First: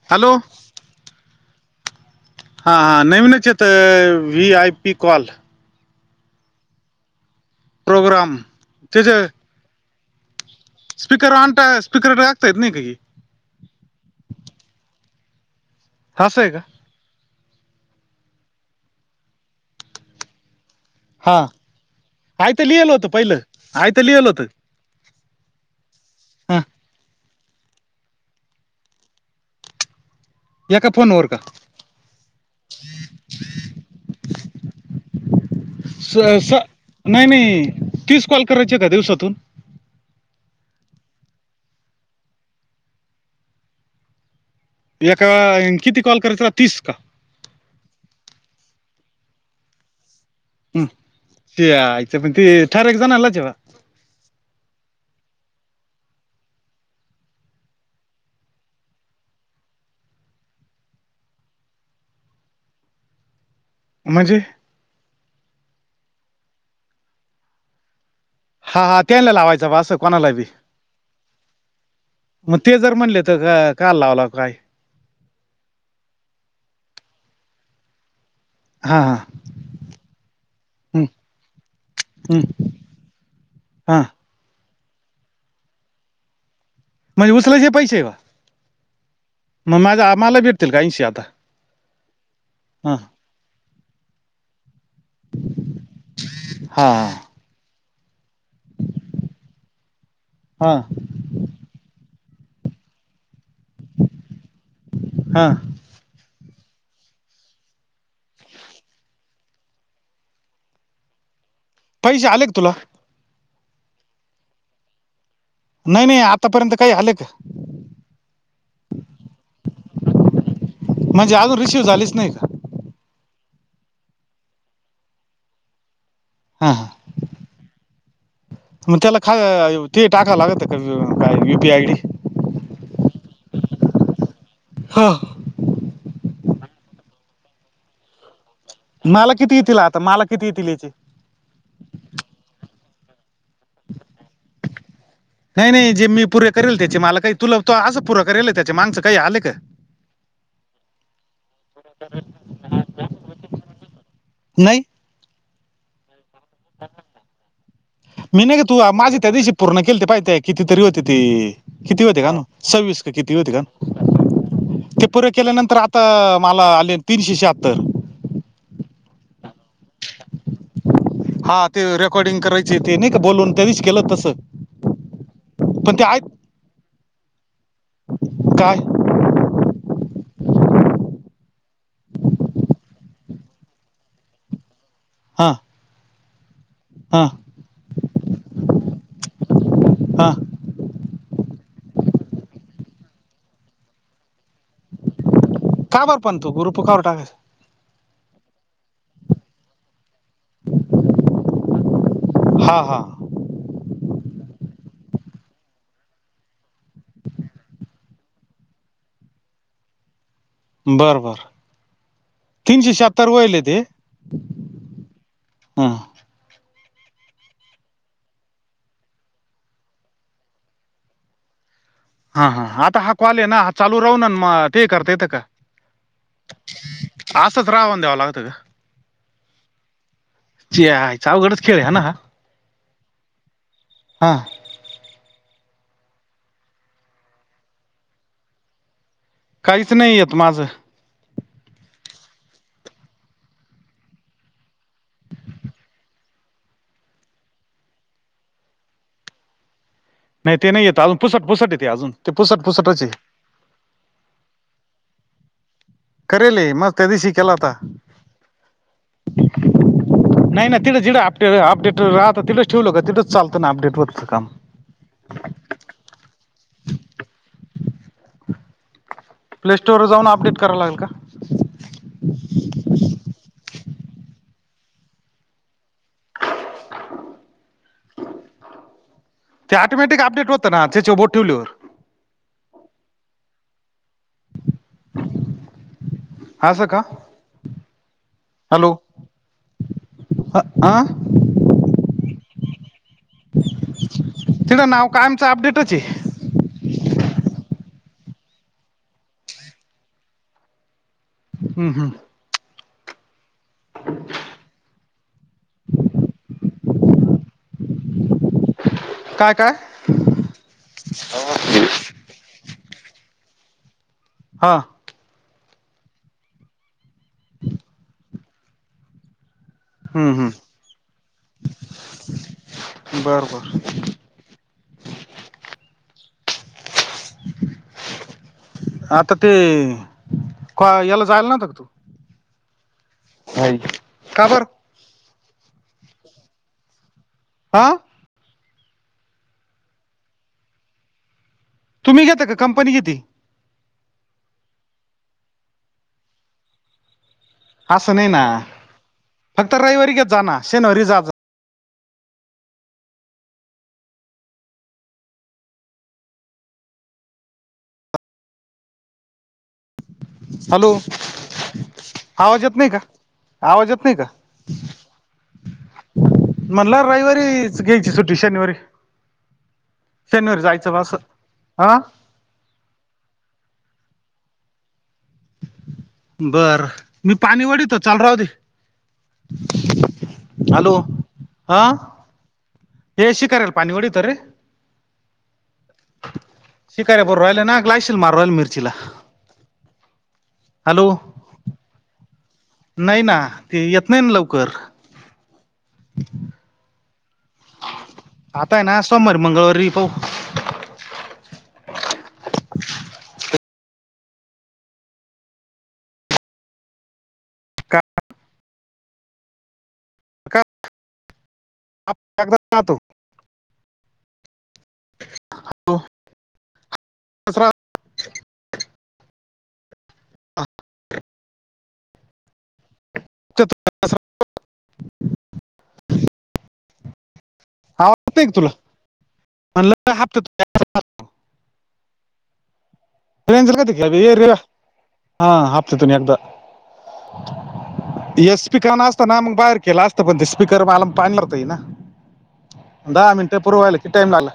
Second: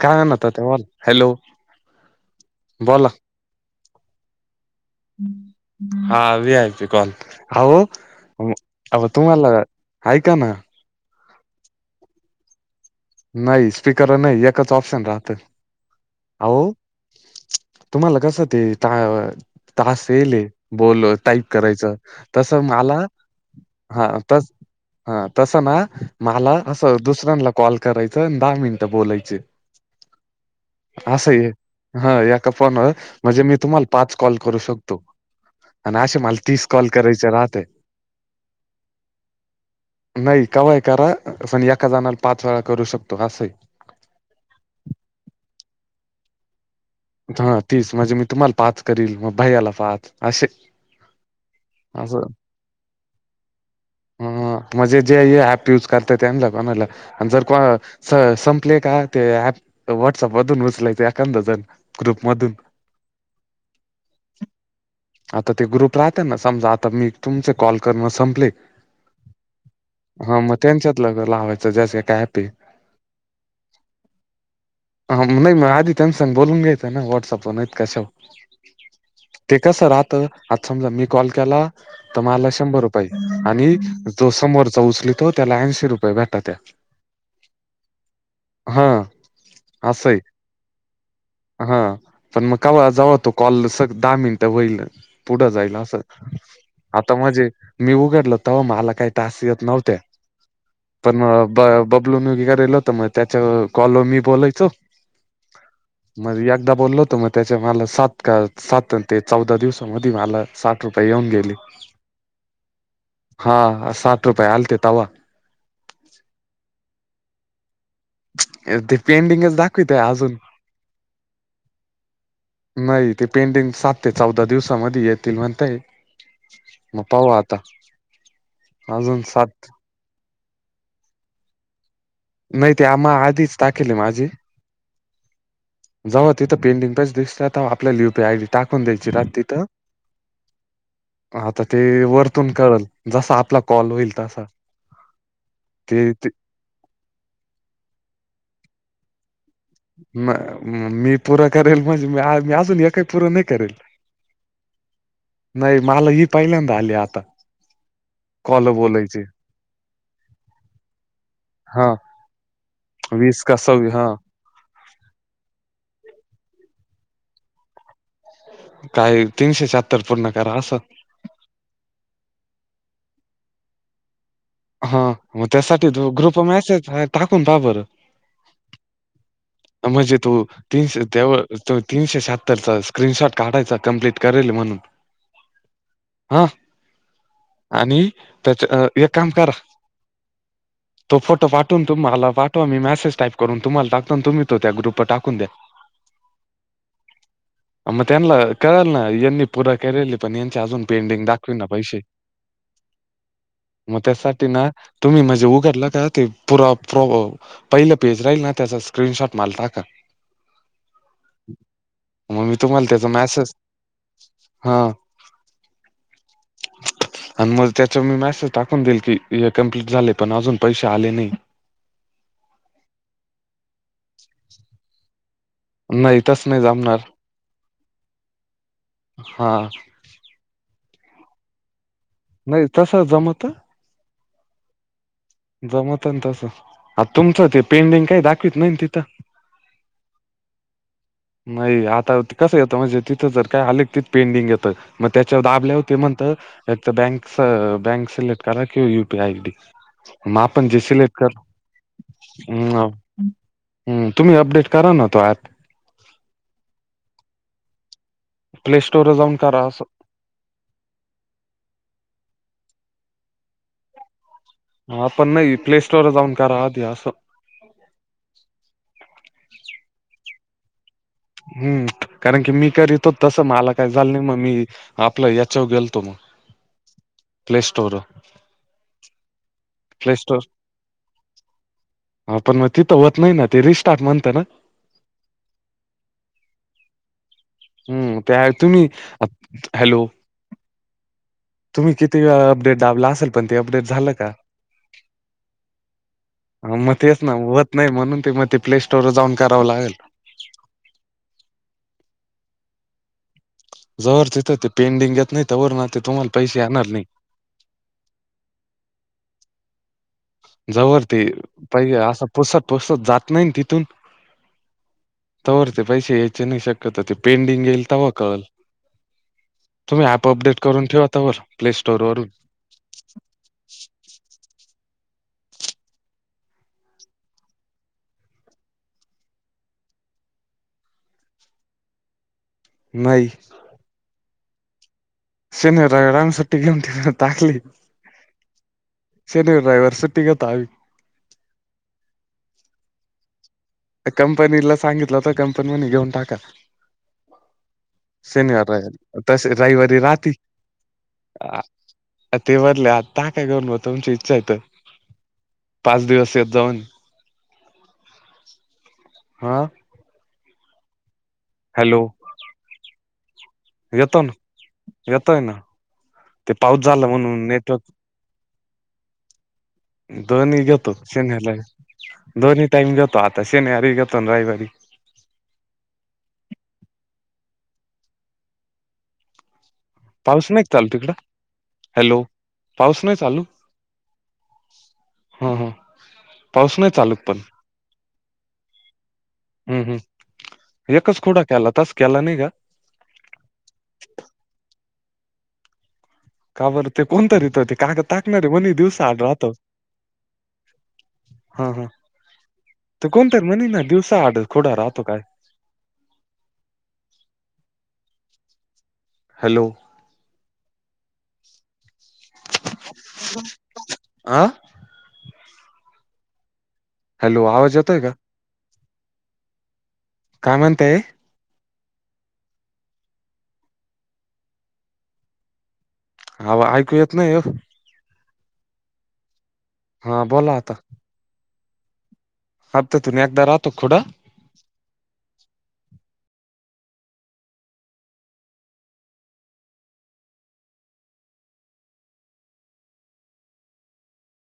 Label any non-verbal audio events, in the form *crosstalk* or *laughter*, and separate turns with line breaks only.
काय
हॅलो
म्हणत होत्या बोल. हॅलो
हा हा
बोला
नवीनच येतय, व्ही. आय. पी. कॉल.
हा, व्ही. आय. पी. कॉल. आहो,
प्रोग्राम
अव
त्याचे
तुम्हाला ऐका ना
स्पीकर ऑन टा, स्पीकर टाकता येत नाही का हे.
नाही, स्पीकरवर नाही. एकच ऑप्शन राहत.
असं आहे का
आहो तुम्हाला कस ते ता तास इयलये‌. बोलो,
हा
टाईप करायच. तस
आयतं लिहिलं
माला,
होतं पहिलं आयतं
हा
लिहिलं होतं
तस हा, तसं ना मला
हा
अस दुसऱ्यांला कॉल करायच अन दहा मिनिट बोलायच.
एका फोन वर का?
हा एका फोनवर. म्हणजे मी तुम्हाला पाच कॉल करू शकतो. आणि
स
असे मला
स
तीस कॉल
नाही
करायचे राहते
नाही तीस कॉल करायचे का दिवसातून?
नाही, कवा ही करा. पण एका जणाला पाच वेळा करू शकतो अस आहे.
एका, अन किती कॉल करायचे, तीस का?
हा तीस. म्हणजे मी तुम्हाला पाच करील. मग भैयाला पाच असे.
ते यायच,
असं
मग ते ठराविक जणांलाच आहे बवा.
अ म्हणजे जे हे ऍप युज करता त्यांना कोणाला आणि जर को संपले का ते ॲप. व्हॉट्सअप मधून उचलायचे एखांद जण. ग्रुप मधून.
म्हणजे?
आता ते ग्रुप राहत ना समजा आता मी तुमचे कॉल करण संपले
हा हा त्यांना लावायचं बा असं कोणाला बी.
हो जसं काय आपली
म ते जर म्हणले तर का का लावला काय.
हा नाही मग आधी त्यांन संग बोलून घ्यायच ना व्हॉट्सअप वरनाय कशा
हा हा!
ते कसं रहातं, आता समजा
हं,
मी कॉल केला तर
हं,
मला शंभर रुपये आणि
हा
जो समोरचा उचलितो त्याला ऐंशी रुपये भेटत त्यात.
म्हणजे उचलायचे पैसे म माझं मला भेटतील का ऐंशी आता?
ह, पण मग का
हा
जवा तो कॉल स दहा मिनिटं होईल. पुढं जाईल असं
हा
आता म्हणजे मी उघडल तंव्हा मला काय टास्क येत नव्हते.
हा!
पण ब बबलून मी निघालेलं होत मग त्याच्या कॉलवर मी बोलायचो.
हा!
मग एकदा बोललो होत मग त्याच्या मला सात का सात ते चौदा दिवसामध्ये मला सात रुपय येऊन गेले.
पैसे आले का तुला?
हा साठ रुपये आलते तवा
नाही नाही आतापर्यंत काही आले का?
ते पेंडिंगच दाखवितय अजून
म्हणजे अजून रिसिव्ह झालीच नाही का
नाही ते पेंडिंग सात ते चौदा दिवसामध्ये येतील म्हणताय?
हा हा
पाहू आता
मग त्याला
अजून
खा
सात-
ते टाका लागत का यू पी आय डी?
नाही ते आम्हा आधीच टाकील माझी.
हा!
जवा तिथं पेडिंग पच दिसत तेंव्हा आपला यू पी आयडी टाकून द्यायची
मला
रात
किती
तिथं
येतील आता माला किती येतील याचे?
आता ते वरतून कळल जसा आपला कॉल होईल तसा.
नाही नाही जे
ते
मी
ते
पूरे करेल त्याचे मला काही तुला तो असं पूरं करेल त्याचे माणसं काही आले का?
म मी पूर करेल म्हणजे मी मी अजून एक ही पूरं नाही करेल.
नाही?
नाही मला इ आले आता.
मी नाही का
कॉल
तु माझे
बोलायची
त्या दिवशी पूर्ण केले ते पाहिती किती तरी होते ती
हा
किती होते का? सव्वीस का किती
वीस
होती गा
सव्वी हा
की पुरे केल्यानंतर आता मला आले तीनशे शहात्तर.
काय तीनशे शहात्तर पूर्ण करा असं.
हा ते रेकॉर्डिंग करायचे ते नाही का बोलून ते विश केलं तसं
हा म त्यासाठी
पण ते
तु
आहेत
ग्रुपवर मॅसेज टाकून पहा बरं.
काय?
आ म्हजे तु तीनशे तेव तीनशे शहात्तरचा स्क्रीनशॉट काढायचा कम्प्लीट करेल म्हणून.
हा!
हां
हां
आणि त्याचं एक कामं करां
हा
तो फोटो पाठून तुम्हांला पाठवा मी मेसेज टाईप करूऊन तुम्हांला टाकतो तुम्हीं. त्यां ग्रुप टाकूंन द्या.
कां बरं पणं तो ग्रुप. ग्रुप वरं काढूंन टाकायचं.
मंग त्यांना कळलं नां यांनी प पुंरा केलेली पणं यांचे अजूंन पेंडिंग दाखविना पैसे.
हां हां
मंग त्यांसाठी नां तुम्हीं म्हणजे उघडलं कां ते पुरां. पहिलं पेज राहील नां त्यांचा स्क्रीनशॉट मालं टांका.
बरं बरं.
तुम्हाला
तीनशे
त्याचा
शहांत्तर
मेसेज
होयले हायं ते
हां आणि मंग त्यांच्यावर मी मॅसेज टाकूंन देईल की हे कम्प्लीट झाले पणं अजूंन पैसे आलें नाहीं
हां हां आंता हां कॉल आहे नां चालूं राहूंन मंग ते करतां येत कां.
नाही तसं नाही जमणार
असंच रावन द्यावं लांग.
हा
हिच्यां आईचा अवघडचं केलं हां नां.
नाहीं तसं जमतं.
हां.
जमतं नां तसं आं तुमचं ते पेंडिंग कांहीं दाखवतं नाहीं तिथं.
काहींचं नाहीं येतं माझं.
नाहीं आंता कसं येतं म्हणजे तिथं जरं कायं आले ते पेंडिंग येतं. मंग त्यांच्यावर दाबल्यां होते म्हणतं. एक तरं बँकच बँक-सिलेक्ट करां कि युपीआय आयडी. मंग
नाही
आपणं
ते
जे
नाही येत
सिलेक्ट
अजून
करं
पुसट पुसट येते अजून ते पुसट
हं
पुसटच आहे
हं तुम्हीं अपडेट करां नां तो ऍप.
करेल मंग त्यां दिवशी केलां होतां.
प्ले स्टोरलां जाऊंन करां असं.
नाहीं नाहीं तिथं जिं अप अपडेट राहतं तिंच ठेवलं कां तिचं चालतं नां अपडेट वरचं कामं
हां आपणं नाहीं प्ले स्टोरलां जाऊंन करां आंधी असं.
प्ले स्टोरवर जाऊं अपडेट करावं लागलं कां.
हम्मं कारणं की मी करीतो तसं मलां कांहीं झालं नाहीं मंग मी आपलं यांच्यावर गेलतो मंग. प्ले स्टोरवर.
ते ऑटोमॅटिक अपडेट होतं नां तेच्यांवर बोटं ठेवल्यांवर.
हां पणं मंग तिथं होतं नाहीं नां ते रिस्टार्ट म्हणतं नां.
असं कां.
हम्मं त्यां तुम्हीं हॅलो.
हा
तुम्हीं कितीे वेळां अपडेट दाबलां असेल. पण ते अपडेट झालं का
तिथं नांव कायमचं अपडेटच हेये.
हं मंग तेचं नां होतं नाहीं म्हणूंन ते मंग ते प्ले स्टोरवर जाऊंन करावं लागेल.
हम्मं हम्मं.
जोवर तिथं ते पेंडिंग येतं नाहीं तोवर नां तिथूंन नां तुम्हांला पैसे येणारं नाहीं.
कायं कायं.
जोवरं ते पाहिल असं पुसतं पुसतं जातं नाहीं ते तिथूंन.
हां.
तवर ते पैसे यायचे नाही शक्यतो ते पेंडिंग येईल तवा कळल. तुम्ही ऍप
हम्म,
अपडेट
हम्म.
करून ठेवा तवर प्ले स्टोर वरून.
बर, बर. आता ते क याला जायला नव्हता का तु?
नाही.
नाही. का बर?
शनिवार, रविवार सुट्टी घेऊन तिकड टाकली.
हा
शनिवार, रविवार सुट्टी घेतो आम्ही.
तुम्ही घेता का कंपनी घेती?
कंपनीला सांगितलं तर कंपनी म्हणे घेऊन टाका.
असं नाही ना
शनिवार, रविवार तसे
फक्त
रविवारी
घेत
राहाती.
जा ना शनिवारी जा जा.
ते वरले आता टाका घवुन ब तुमची इच्छा येत पाच दिवस येत जाऊन. हा.
हॅलो.
हॅलो
आवाज येत नाही का? आवाज येत नाही
येतो
का?
ना येतोय ना ते पाऊस
म्हणला
झाला
रविवारी
म्हणून नेटवर्क
घ्यायची सुट्टी शनिवारी?
दोन्ही
शनिवारी
घेतो
जायचं बा असं
शनिवारी,
हा
रविवारी दोन्ही टाईम घेतो आता शनिवारी घेतो रविवारी.
बर मी पाणी वढितो चालू राहुदे.
पाऊस नाही का चालु तिकडं हॅलो. पाऊस नाही
ते शिखराचे पाणीवडी तोरे.
हम्म, हम्म.
शिकार भरु राहिल्यान गॅशिल मारु राहिलो मिर्चीला.
हम्म, हम्म. एकाच कुडा केला तस केला नाही का?
नाही ना ते येत नाही ना लवकर.
का बर ते कोणतरीेत ते का कागद टाकणारे म्हणे
आता आहे ना
दिवसा आड
सोमवारी
राहत.
मंगळवारी पाहू
हा हा ते कोणतरी म्हणे ना दिवसा आड खुडा राहतो काय.
का
हॅलो.
कादाम ना तो *inaudible*
आं.
होा *inaudible*
हॅलो आवाज येतोय का? काय म्हणतेय?
चतु *inaudible*
हव ऐकू येत नाही हो.
आवाज येतोय का तुला म्हणलं
हा बोला
हप्त्यातून एक
आता हप्त्यातून एकदा.
शनिवारी
राहतो
येतात
खुडा
का रविवारी ये हा हप्त्यातून एकदा.
ह *inaudible*
ये स्पीकर ना असतं ना मग बाहेर केला असतं पण ते स्पीकर म आला पाणी नेत्यांना. दहा मिनटे पुर्वाहिला किती टाईम झाला.